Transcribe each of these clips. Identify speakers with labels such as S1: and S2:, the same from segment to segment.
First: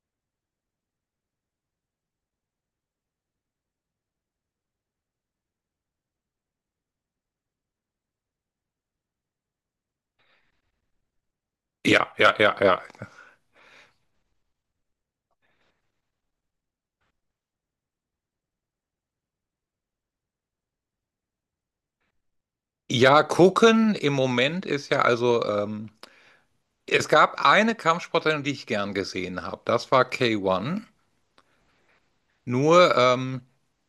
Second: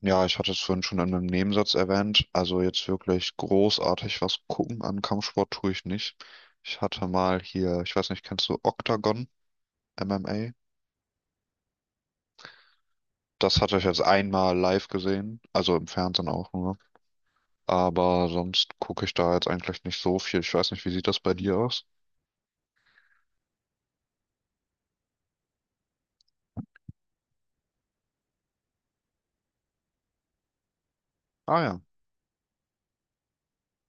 S1: Ja, ich hatte es vorhin schon in einem Nebensatz erwähnt. Also jetzt wirklich großartig was gucken an Kampfsport tue ich nicht. Ich hatte mal hier, ich weiß nicht, kennst du Octagon MMA?
S2: Ja, ja, ja, ja.
S1: Das hatte ich jetzt einmal live gesehen, also im Fernsehen auch nur. Aber sonst gucke ich da jetzt eigentlich nicht so viel. Ich weiß nicht, wie sieht das bei dir aus?
S2: Ja, gucken im Moment ist ja also, es gab eine Kampfsportlerin, die ich gern gesehen habe. Das war K1.
S1: Ah ja.
S2: Nur,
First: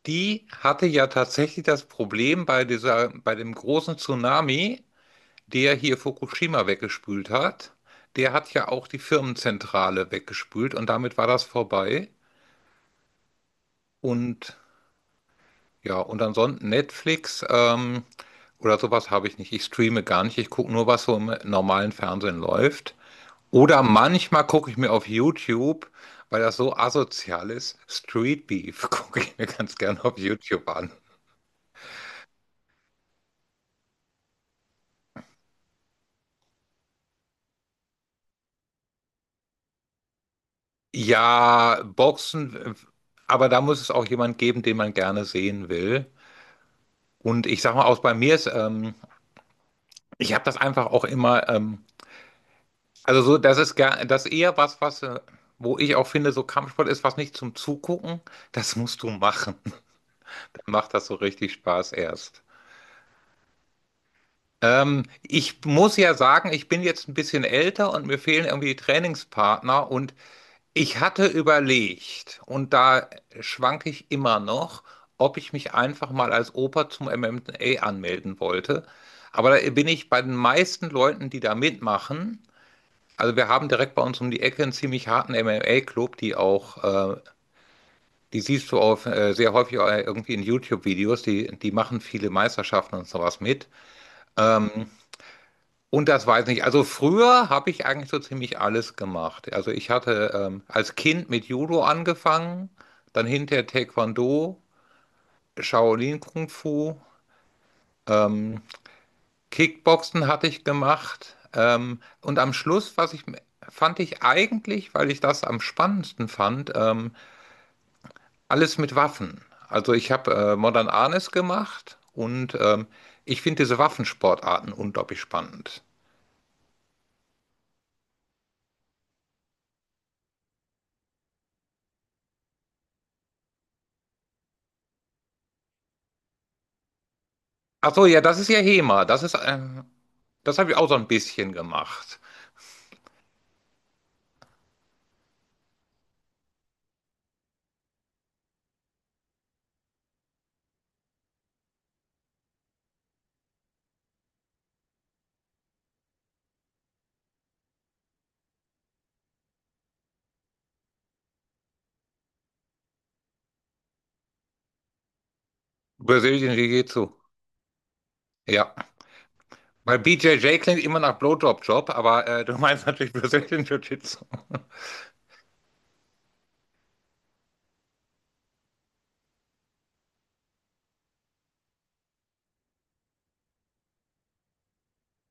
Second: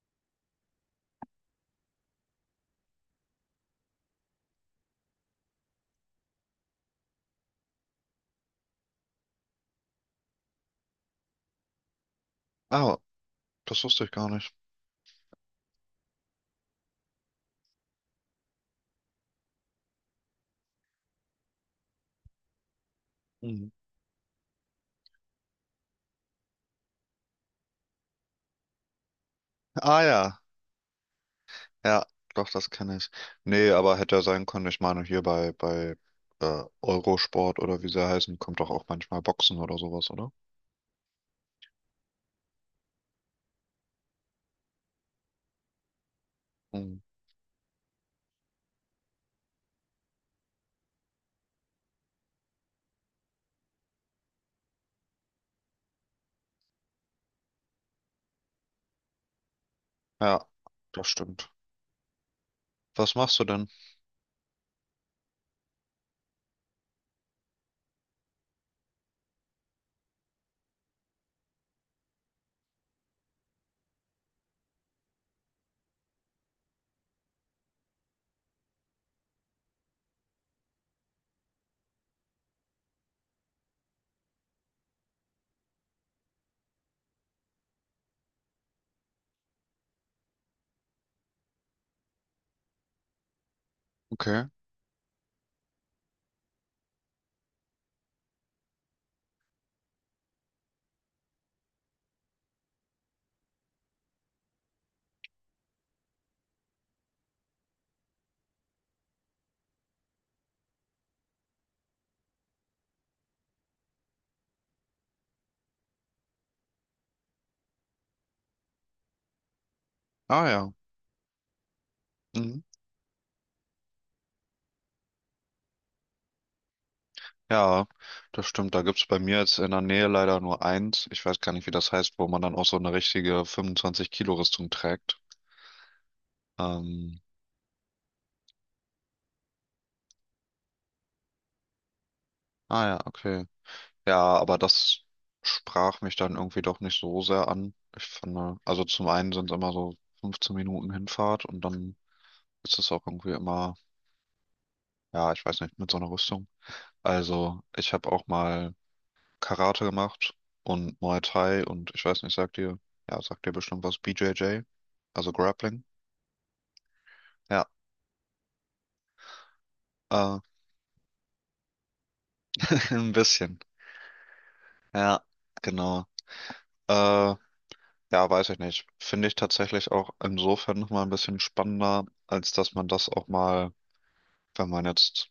S2: die hatte ja tatsächlich das Problem bei dieser, bei dem großen Tsunami, der hier Fukushima weggespült hat. Der hat ja auch die Firmenzentrale weggespült und damit war das vorbei.
S1: Ah, das wusste ich gar nicht.
S2: Und Ja, und ansonsten Netflix oder sowas habe ich nicht. Ich streame gar nicht. Ich gucke nur, was so im normalen Fernsehen läuft.
S1: Mhm.
S2: Oder manchmal gucke ich mir auf YouTube, weil das so asozial ist, Street Beef gucke ich mir ganz
S1: Ah
S2: gerne auf
S1: ja.
S2: YouTube an.
S1: Ja, doch, das kenne ich. Nee, aber hätte ja sein können. Ich meine, hier bei Eurosport oder wie sie heißen, kommt doch auch manchmal Boxen oder sowas, oder?
S2: Ja, Boxen, aber da muss es auch jemand geben, den man gerne sehen will.
S1: Mhm.
S2: Und ich sag mal, auch bei mir ist, ich habe das einfach auch immer also so, das ist eher was, wo ich auch finde, so Kampfsport ist was nicht zum Zugucken. Das musst du machen.
S1: Ja,
S2: Dann macht das
S1: das
S2: so
S1: stimmt.
S2: richtig Spaß erst.
S1: Was machst du denn?
S2: Ich muss ja sagen, ich bin jetzt ein bisschen älter und mir fehlen irgendwie die Trainingspartner und ich hatte überlegt, und da schwanke ich immer noch, ob ich mich einfach mal als Opa zum MMA anmelden wollte. Aber da bin ich bei den meisten Leuten, die da mitmachen. Also wir haben direkt bei uns um die Ecke einen ziemlich harten MMA-Club, die auch, äh, die siehst du auf, sehr häufig auch irgendwie in YouTube-Videos, die machen viele Meisterschaften und sowas mit.
S1: Okay.
S2: Ähm, und das weiß ich nicht. Also früher habe ich eigentlich so ziemlich alles gemacht. Also ich hatte als Kind mit Judo angefangen, dann hinterher Taekwondo, Shaolin Kung Fu, ähm, Kickboxen hatte ich gemacht. Und am Schluss, was ich fand ich eigentlich, weil ich das am spannendsten fand, alles mit Waffen. Also ich habe
S1: Ah ja.
S2: Modern Arnis gemacht und
S1: Mhm.
S2: ich finde diese Waffensportarten unglaublich spannend.
S1: Ja, das stimmt. Da gibt's bei mir jetzt in der Nähe leider nur eins. Ich weiß gar nicht, wie das heißt, wo man dann auch so eine richtige 25-Kilo-Rüstung trägt. Ähm,
S2: Ach so, ja, das ist ja HEMA. Das ist, das habe ich auch so ein bisschen gemacht.
S1: ah ja, okay. Ja, aber das sprach mich dann irgendwie doch nicht so sehr an. Ich fand, also zum einen sind es immer so 15 Minuten Hinfahrt und dann ist es auch irgendwie immer, ja, ich weiß nicht, mit so einer Rüstung. Also ich habe auch mal Karate gemacht und Muay Thai und ich weiß nicht, sagt dir, ja, sagt dir bestimmt was, BJJ, also Grappling.
S2: Brazilian Jiu-Jitsu.
S1: Ja,
S2: Ja, weil
S1: äh,
S2: BJJ klingt immer nach Blowjob-Job, aber du meinst
S1: ein
S2: natürlich
S1: bisschen.
S2: Brazilian Jiu-Jitsu.
S1: Ja, genau. Äh, ja, weiß ich nicht. Finde ich tatsächlich auch insofern nochmal ein bisschen spannender, als dass man das auch mal wenn man jetzt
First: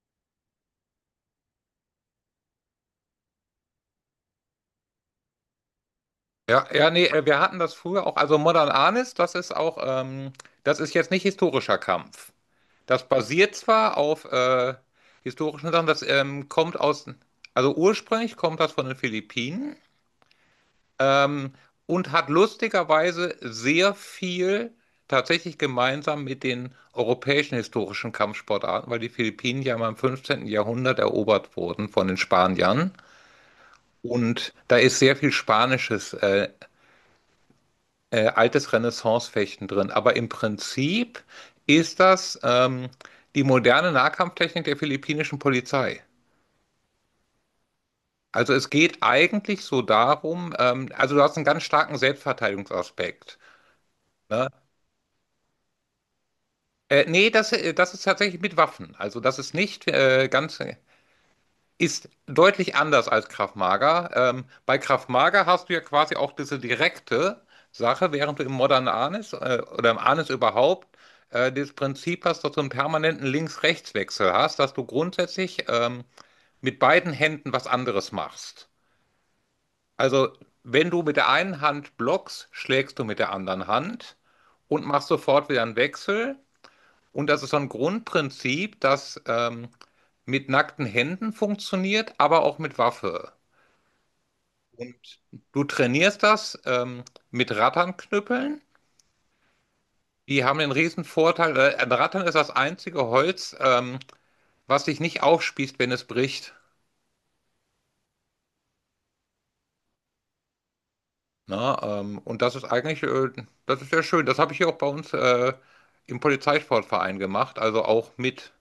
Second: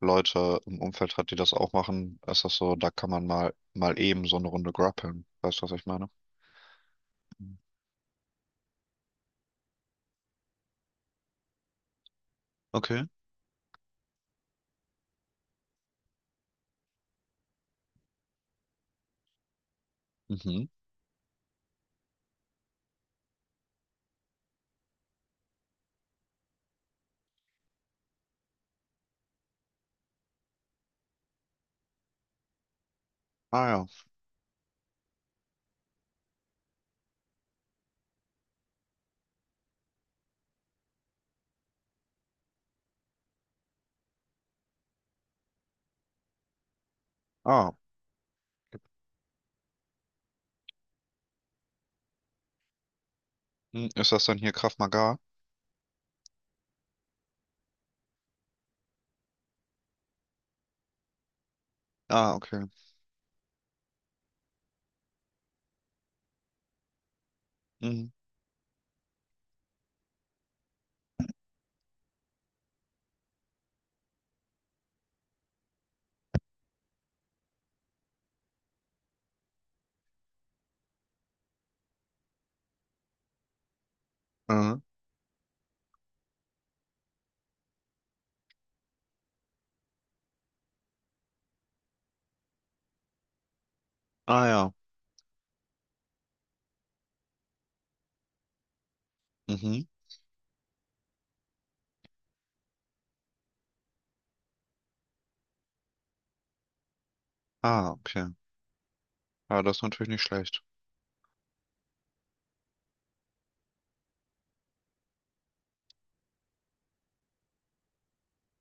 S1: Leute im Umfeld hat, die das auch machen, ist das so, da kann man mal eben so eine Runde grappeln. Weißt du, was ich meine?
S2: Ja, ja, nee, wir
S1: Mhm.
S2: hatten das früher auch. Also Modern Arnis, das ist auch, das ist jetzt nicht historischer Kampf.
S1: Okay.
S2: Das basiert zwar auf historischen Sachen, das kommt aus, also ursprünglich kommt das von den Philippinen
S1: Mhm.
S2: ähm, und hat lustigerweise sehr viel tatsächlich gemeinsam mit den europäischen historischen Kampfsportarten, weil die Philippinen ja mal im 15. Jahrhundert erobert wurden von den Spaniern.
S1: Ah ja.
S2: Und da ist sehr viel Spanisches altes Renaissance-Fechten drin. Aber im Prinzip ist das die moderne Nahkampftechnik der philippinischen Polizei.
S1: Ah.
S2: Also es geht eigentlich so darum, also du hast einen ganz starken Selbstverteidigungsaspekt.
S1: Hm, ist das dann
S2: Ne?
S1: hier Krav Maga?
S2: Nee, das ist tatsächlich mit Waffen. Also das ist nicht ganz, ist
S1: Ah, okay.
S2: deutlich anders als Krav Maga. Bei Krav Maga hast du ja quasi auch diese direkte
S1: Mhm.
S2: Sache, während du im Modern Arnis oder im Arnis überhaupt das Prinzip hast, dass du einen permanenten Links-Rechts-Wechsel hast, dass du grundsätzlich mit beiden Händen was anderes machst. Also wenn du mit der einen Hand blockst, schlägst du mit der anderen Hand
S1: Mhm.
S2: und machst sofort wieder einen Wechsel. Und das ist so ein Grundprinzip, das mit nackten Händen funktioniert, aber auch mit Waffe.
S1: Ah ja.
S2: Und du trainierst das mit Ratternknüppeln.
S1: Mhm.
S2: Die haben den riesen Vorteil, ein Rattern ist das einzige Holz, was sich nicht aufspießt, wenn es bricht.
S1: Ah, okay. Ja, das ist natürlich nicht schlecht.
S2: Na, und das ist eigentlich, das ist sehr schön. Das habe ich hier auch bei uns im Polizeisportverein gemacht, also auch mit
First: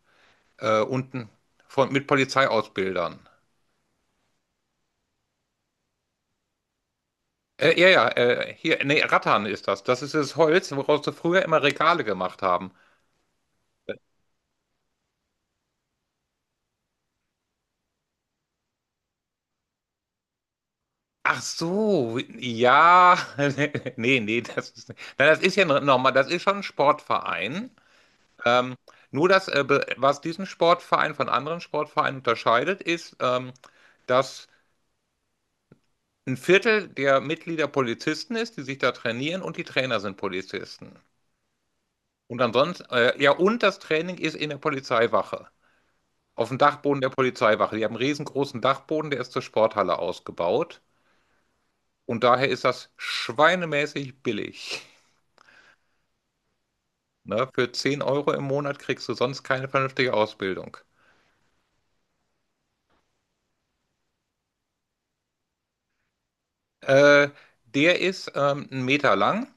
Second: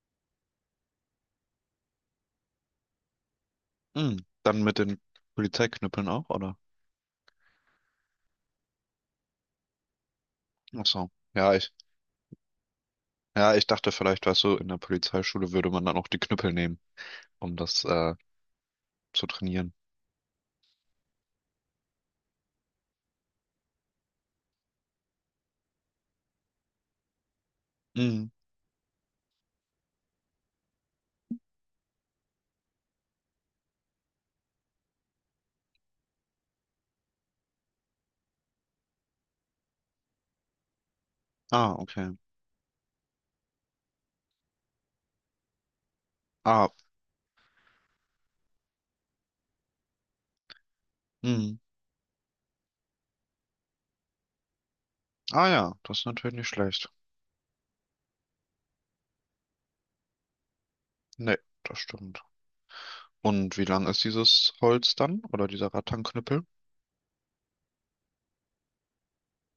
S2: unten von, mit Polizeiausbildern.
S1: Mhm. Dann mit den Polizeiknüppeln auch, oder?
S2: Ja, ja, hier, nee, Rattan ist das. Das ist das Holz,
S1: Ach
S2: woraus
S1: so.
S2: sie früher immer Regale gemacht haben.
S1: Ja, ich dachte vielleicht, weißt du, in der Polizeischule würde man dann auch die Knüppel nehmen, um das zu trainieren.
S2: Ach so, ja, nee, nee, das ist, na, das ist ja nochmal, das ist schon ein Sportverein.
S1: Mhm.
S2: Ähm, Nur das, was diesen Sportverein von anderen Sportvereinen unterscheidet, ist, dass ein Viertel der Mitglieder Polizisten ist, die sich da trainieren und die Trainer sind Polizisten.
S1: Ah, okay.
S2: Und ansonsten, ja, und das Training ist in der Polizeiwache, auf dem
S1: Ah,
S2: Dachboden der Polizeiwache. Die haben einen riesengroßen Dachboden, der ist zur Sporthalle ausgebaut.
S1: mhm.
S2: Und daher ist das schweinemäßig billig.
S1: Ah ja, das ist natürlich nicht schlecht.
S2: Ne? Für 10 Euro im Monat kriegst du sonst keine vernünftige Ausbildung.
S1: Nee, das stimmt. Und wie lang ist dieses Holz dann? Oder dieser Rattanknüppel?
S2: Äh, Der ist einen Meter lang,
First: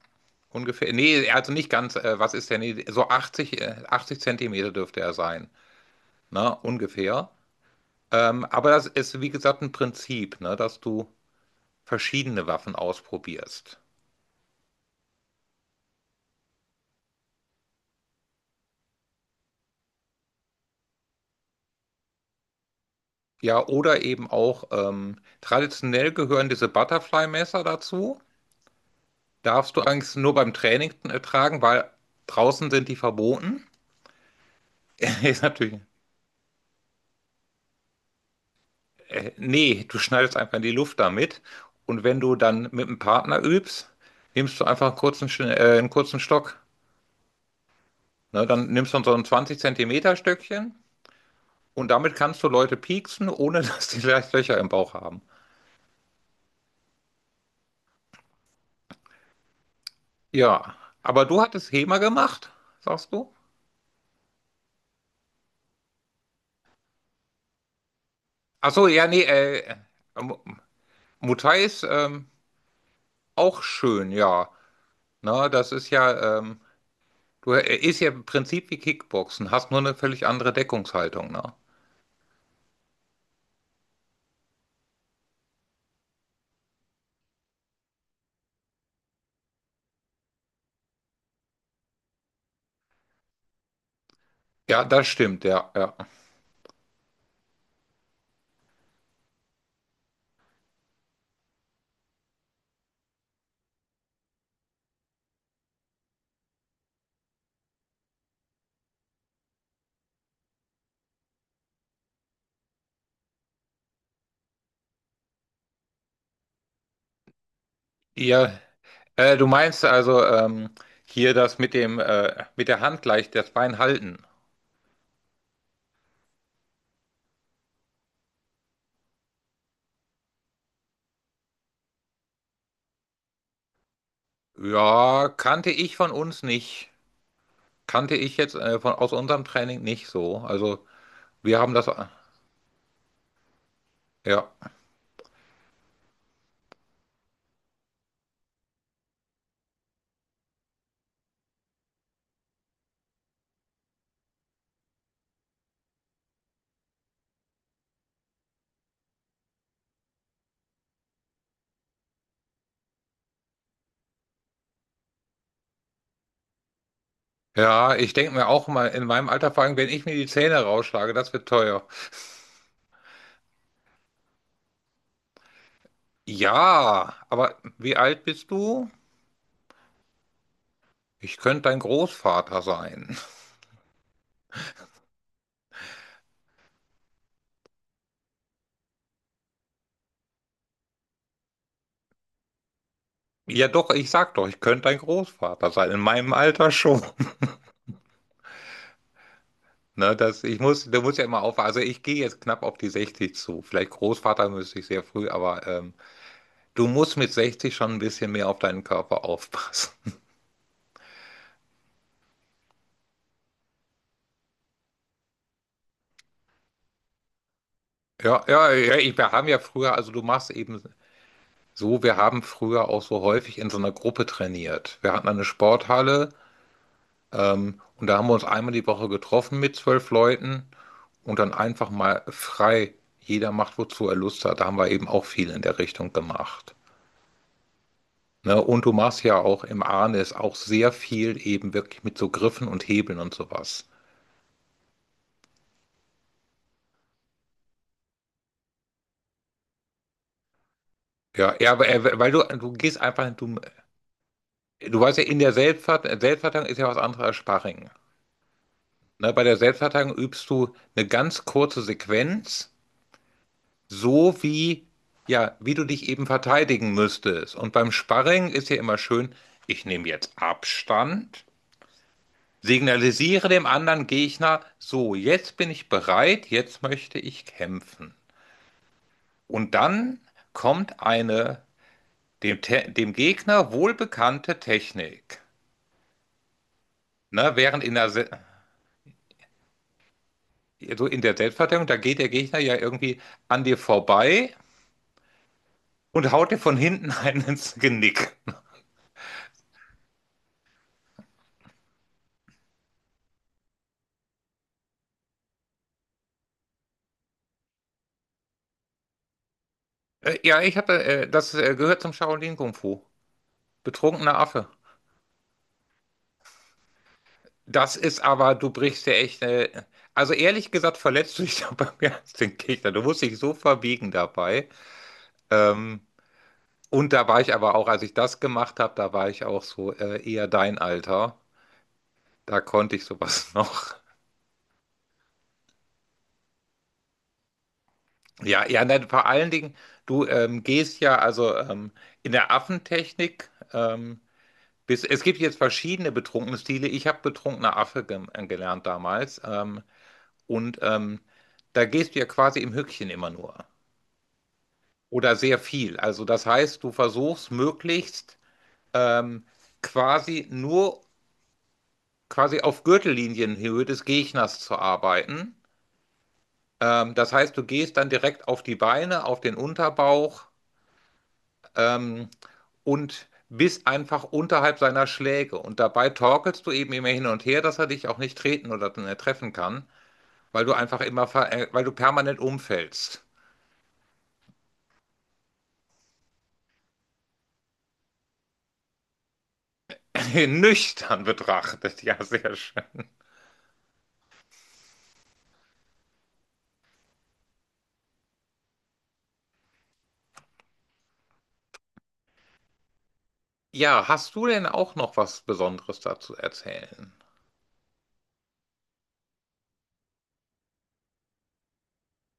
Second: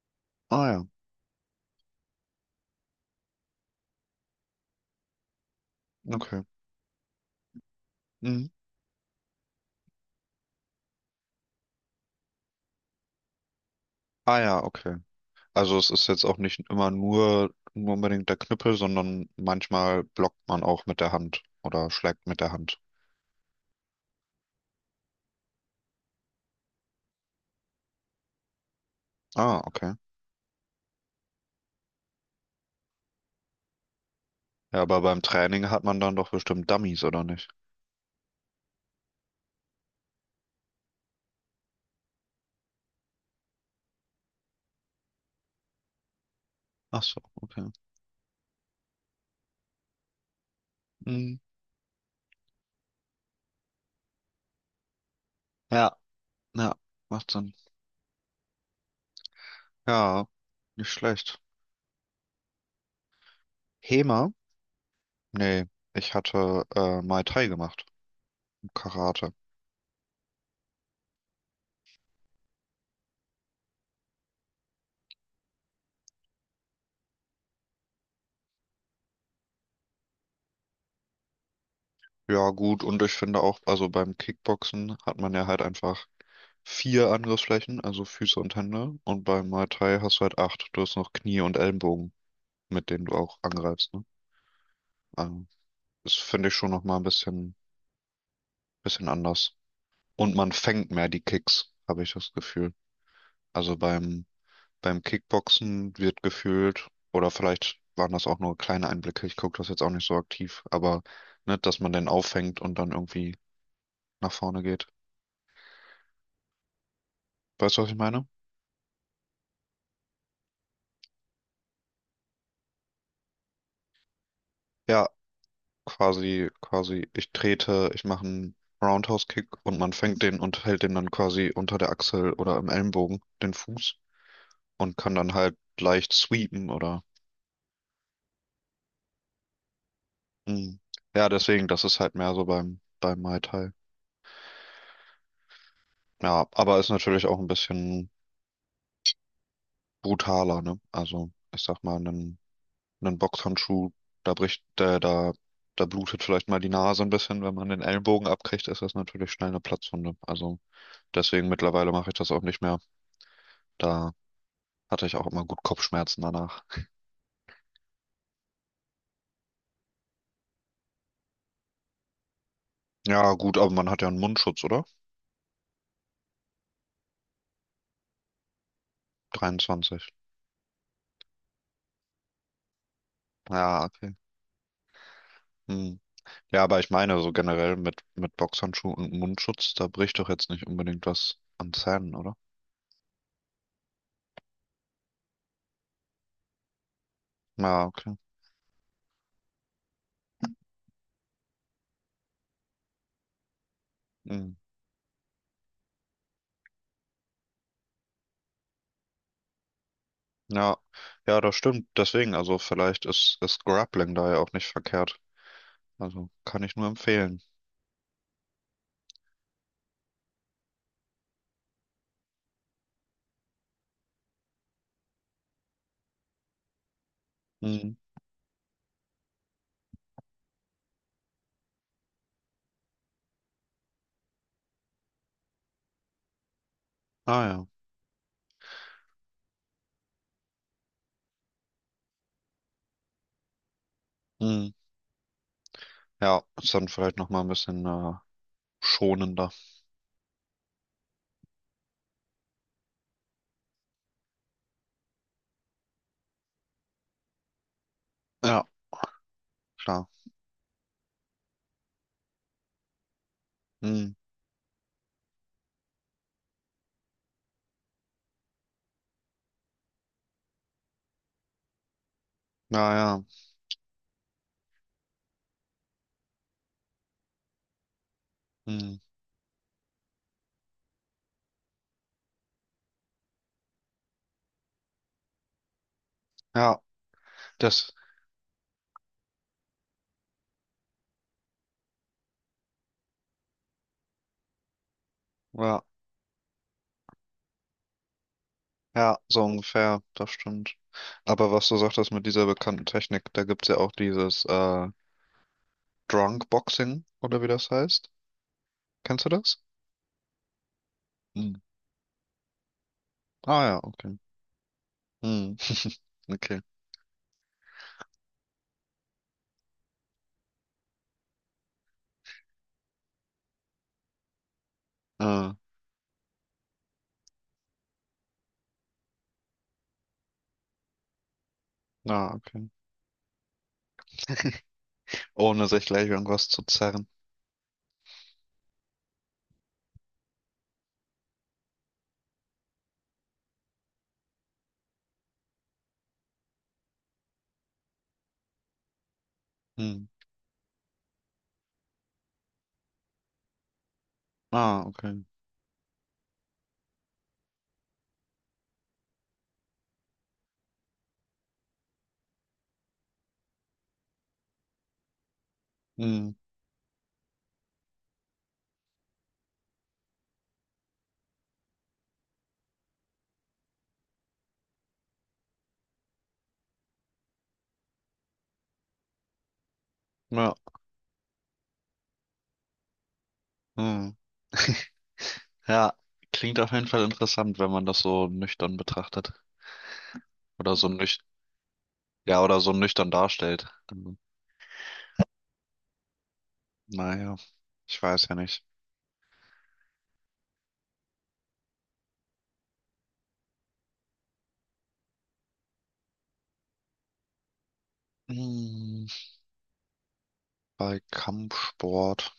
S1: Ah ja,
S2: ungefähr. Nee, also nicht ganz, was ist der? Nee, so 80 80 Zentimeter dürfte er sein.
S1: okay.
S2: Ne? Ungefähr.
S1: Mhm.
S2: Aber das ist, wie gesagt, ein Prinzip, ne? Dass du verschiedene Waffen ausprobierst.
S1: Ah ja, okay. Also es ist jetzt auch nicht immer nur unbedingt der Knüppel, sondern manchmal blockt man auch mit der Hand oder schlägt mit der Hand.
S2: Ja, oder eben auch traditionell gehören diese Butterfly-Messer dazu.
S1: Ah,
S2: Darfst du
S1: okay.
S2: eigentlich nur beim Training tragen, weil draußen sind die verboten.
S1: Ja, aber beim
S2: Ist
S1: Training
S2: natürlich.
S1: hat man dann doch bestimmt Dummies, oder nicht?
S2: Nee, du schneidest einfach in die Luft damit. Und wenn du dann mit einem Partner übst, nimmst du einfach einen kurzen Stock.
S1: Ach so, okay.
S2: Ne, dann nimmst du so ein 20 Zentimeter Stöckchen
S1: Mhm.
S2: und damit kannst du Leute pieksen, ohne dass die gleich Löcher im Bauch haben.
S1: Ja, ja, macht Sinn. Ja,
S2: Ja,
S1: nicht
S2: aber
S1: schlecht.
S2: du hattest HEMA gemacht, sagst du?
S1: HEMA? Nee, ich hatte Muay Thai gemacht,
S2: Ach so, ja, nee,
S1: Karate.
S2: Mu- Muay ist auch schön, ja. Na, das ist ja, du ist ja im Prinzip wie Kickboxen, hast nur eine völlig andere Deckungshaltung, ne?
S1: Ja, gut, und ich finde auch, also beim Kickboxen hat man ja halt einfach vier Angriffsflächen, also Füße und Hände. Und beim Muay Thai hast du halt acht. Du hast noch Knie und Ellenbogen, mit denen du auch angreifst, ne?
S2: Ja, das stimmt,
S1: Also,
S2: ja, ja.
S1: das finde ich schon nochmal ein bisschen anders. Und man fängt mehr die Kicks, habe ich das Gefühl. Also beim Kickboxen wird gefühlt, oder vielleicht waren das auch nur kleine Einblicke, ich gucke das jetzt auch nicht so aktiv, aber ne, dass man den auffängt und dann irgendwie nach vorne geht. Weißt du, was ich meine?
S2: Ja, du meinst also hier das mit der Hand gleich das Bein halten.
S1: Ja, quasi, ich trete, ich mache einen Roundhouse-Kick und man fängt den und hält den dann quasi unter der Achsel oder im Ellenbogen, den Fuß, und kann
S2: Ja,
S1: dann halt
S2: kannte ich von
S1: leicht
S2: uns
S1: sweepen
S2: nicht.
S1: oder.
S2: Kannte ich jetzt von aus unserem Training nicht so.
S1: Mm.
S2: Also
S1: Ja,
S2: wir
S1: deswegen,
S2: haben
S1: das
S2: das.
S1: ist halt mehr so beim Muay Thai.
S2: Ja,
S1: Ja, aber ist natürlich auch ein bisschen brutaler, ne? Also, ich sag mal, einen Boxhandschuh, da bricht, da blutet vielleicht mal die Nase ein bisschen, wenn man den Ellenbogen abkriegt, ist das natürlich schnell eine Platzwunde. Also, deswegen mittlerweile mache ich das auch nicht mehr. Da hatte ich auch immer gut Kopfschmerzen danach.
S2: ja. Ich denke mir auch mal in meinem Alter, vor allem, wenn ich mir die Zähne rausschlage, das wird teuer.
S1: Ja, gut, aber man hat ja einen Mundschutz, oder?
S2: Ja, aber wie alt bist du?
S1: 23.
S2: Ich könnte dein Großvater sein.
S1: Ja, okay. Hm. Ja, aber ich meine, so generell mit Boxhandschuh und Mundschutz, da bricht doch jetzt nicht unbedingt was an Zähnen, oder?
S2: Ja, doch. Ich sag doch, ich könnte dein Großvater sein. In meinem Alter schon.
S1: Ja, okay.
S2: Ne, du musst ja immer aufpassen. Also ich gehe jetzt knapp auf die 60 zu. Vielleicht Großvater
S1: Hm.
S2: müsste ich sehr früh, aber du musst mit 60 schon ein bisschen mehr auf deinen Körper aufpassen.
S1: Ja, ja, das stimmt. Deswegen, also vielleicht ist Grappling da ja auch nicht verkehrt. Also kann ich nur empfehlen.
S2: Ja, ja, ja, wir haben ja früher, also du machst eben so, wir haben früher auch so häufig in so einer Gruppe trainiert. Wir hatten eine Sporthalle
S1: Hm.
S2: und da haben wir uns einmal die Woche getroffen mit 12 Leuten und dann einfach mal frei. Jeder macht, wozu er Lust hat. Da haben wir eben auch viel in der Richtung gemacht.
S1: Ah ja.
S2: Ne? Und du machst ja auch im Arnis auch sehr viel eben wirklich mit so Griffen und Hebeln und sowas.
S1: Hm. Ja, ist dann vielleicht nochmal ein bisschen schonender.
S2: Ja, ja, aber, weil du gehst einfach, du weißt ja, in der Selbstverteidigung ist ja was anderes als Sparring.
S1: Ja,
S2: Ne? Bei der
S1: klar.
S2: Selbstverteidigung übst du eine ganz kurze Sequenz,
S1: Hm.
S2: so wie, ja, wie du dich eben verteidigen müsstest. Und beim Sparring ist ja immer schön, ich nehme jetzt Abstand,
S1: Ja, ja.
S2: signalisiere dem anderen Gegner, so, jetzt bin ich bereit, jetzt möchte ich kämpfen.
S1: Hm.
S2: Und dann kommt eine dem Gegner wohlbekannte Technik.
S1: Ja,
S2: Ne? Während
S1: das.
S2: in der, Se so in der Selbstverteidigung, da geht der Gegner ja irgendwie an dir vorbei
S1: Ja,
S2: und haut dir von hinten einen ins Genick.
S1: ja, so ungefähr, das stimmt. Aber was du sagtest mit dieser bekannten Technik, da gibt's ja auch dieses Drunk Boxing oder wie das heißt. Kennst du das?
S2: Ja,
S1: Hm.
S2: das gehört zum Shaolin Kung Fu.
S1: Ah ja, okay.
S2: Betrunkener Affe.
S1: Hm. Okay.
S2: Das ist aber, du brichst ja echt, also ehrlich gesagt, verletzt du dich dabei mehr als den Gegner. Du musst dich so verbiegen dabei.
S1: Ah,
S2: Ähm, Und da war ich aber auch, als ich das gemacht habe, da war ich auch so eher dein Alter.
S1: ah,
S2: Da
S1: okay.
S2: konnte ich sowas noch.
S1: Ohne sich gleich irgendwas zu zerren.
S2: Ja, ja, nein, vor allen Dingen, du gehst ja also in der Affentechnik. Es gibt jetzt verschiedene betrunkene Stile. Ich habe betrunkener Affe gelernt damals.
S1: Hm.
S2: Und da gehst du ja quasi im Höckchen immer nur.
S1: Ah, okay.
S2: Oder sehr viel. Also das heißt, du versuchst möglichst ähm, quasi nur quasi auf Gürtellinienhöhe des Gegners zu arbeiten.
S1: Hm.
S2: Das heißt, du gehst dann direkt auf die Beine, auf den Unterbauch ähm, und bist einfach unterhalb seiner Schläge. Und dabei torkelst du eben immer hin und her, dass er dich auch nicht treten oder treffen kann,
S1: Ja.
S2: weil du einfach immer, ver weil du permanent umfällst.
S1: Hm. Ja, klingt auf jeden Fall interessant, wenn man das so nüchtern betrachtet. Oder so nüch
S2: Nüchtern betrachtet, ja,
S1: Ja,
S2: sehr
S1: oder so
S2: schön.
S1: nüchtern darstellt. Also, naja, ich weiß ja nicht.
S2: Ja, hast du denn auch noch was Besonderes dazu erzählen?
S1: Hm. Bei kampfsport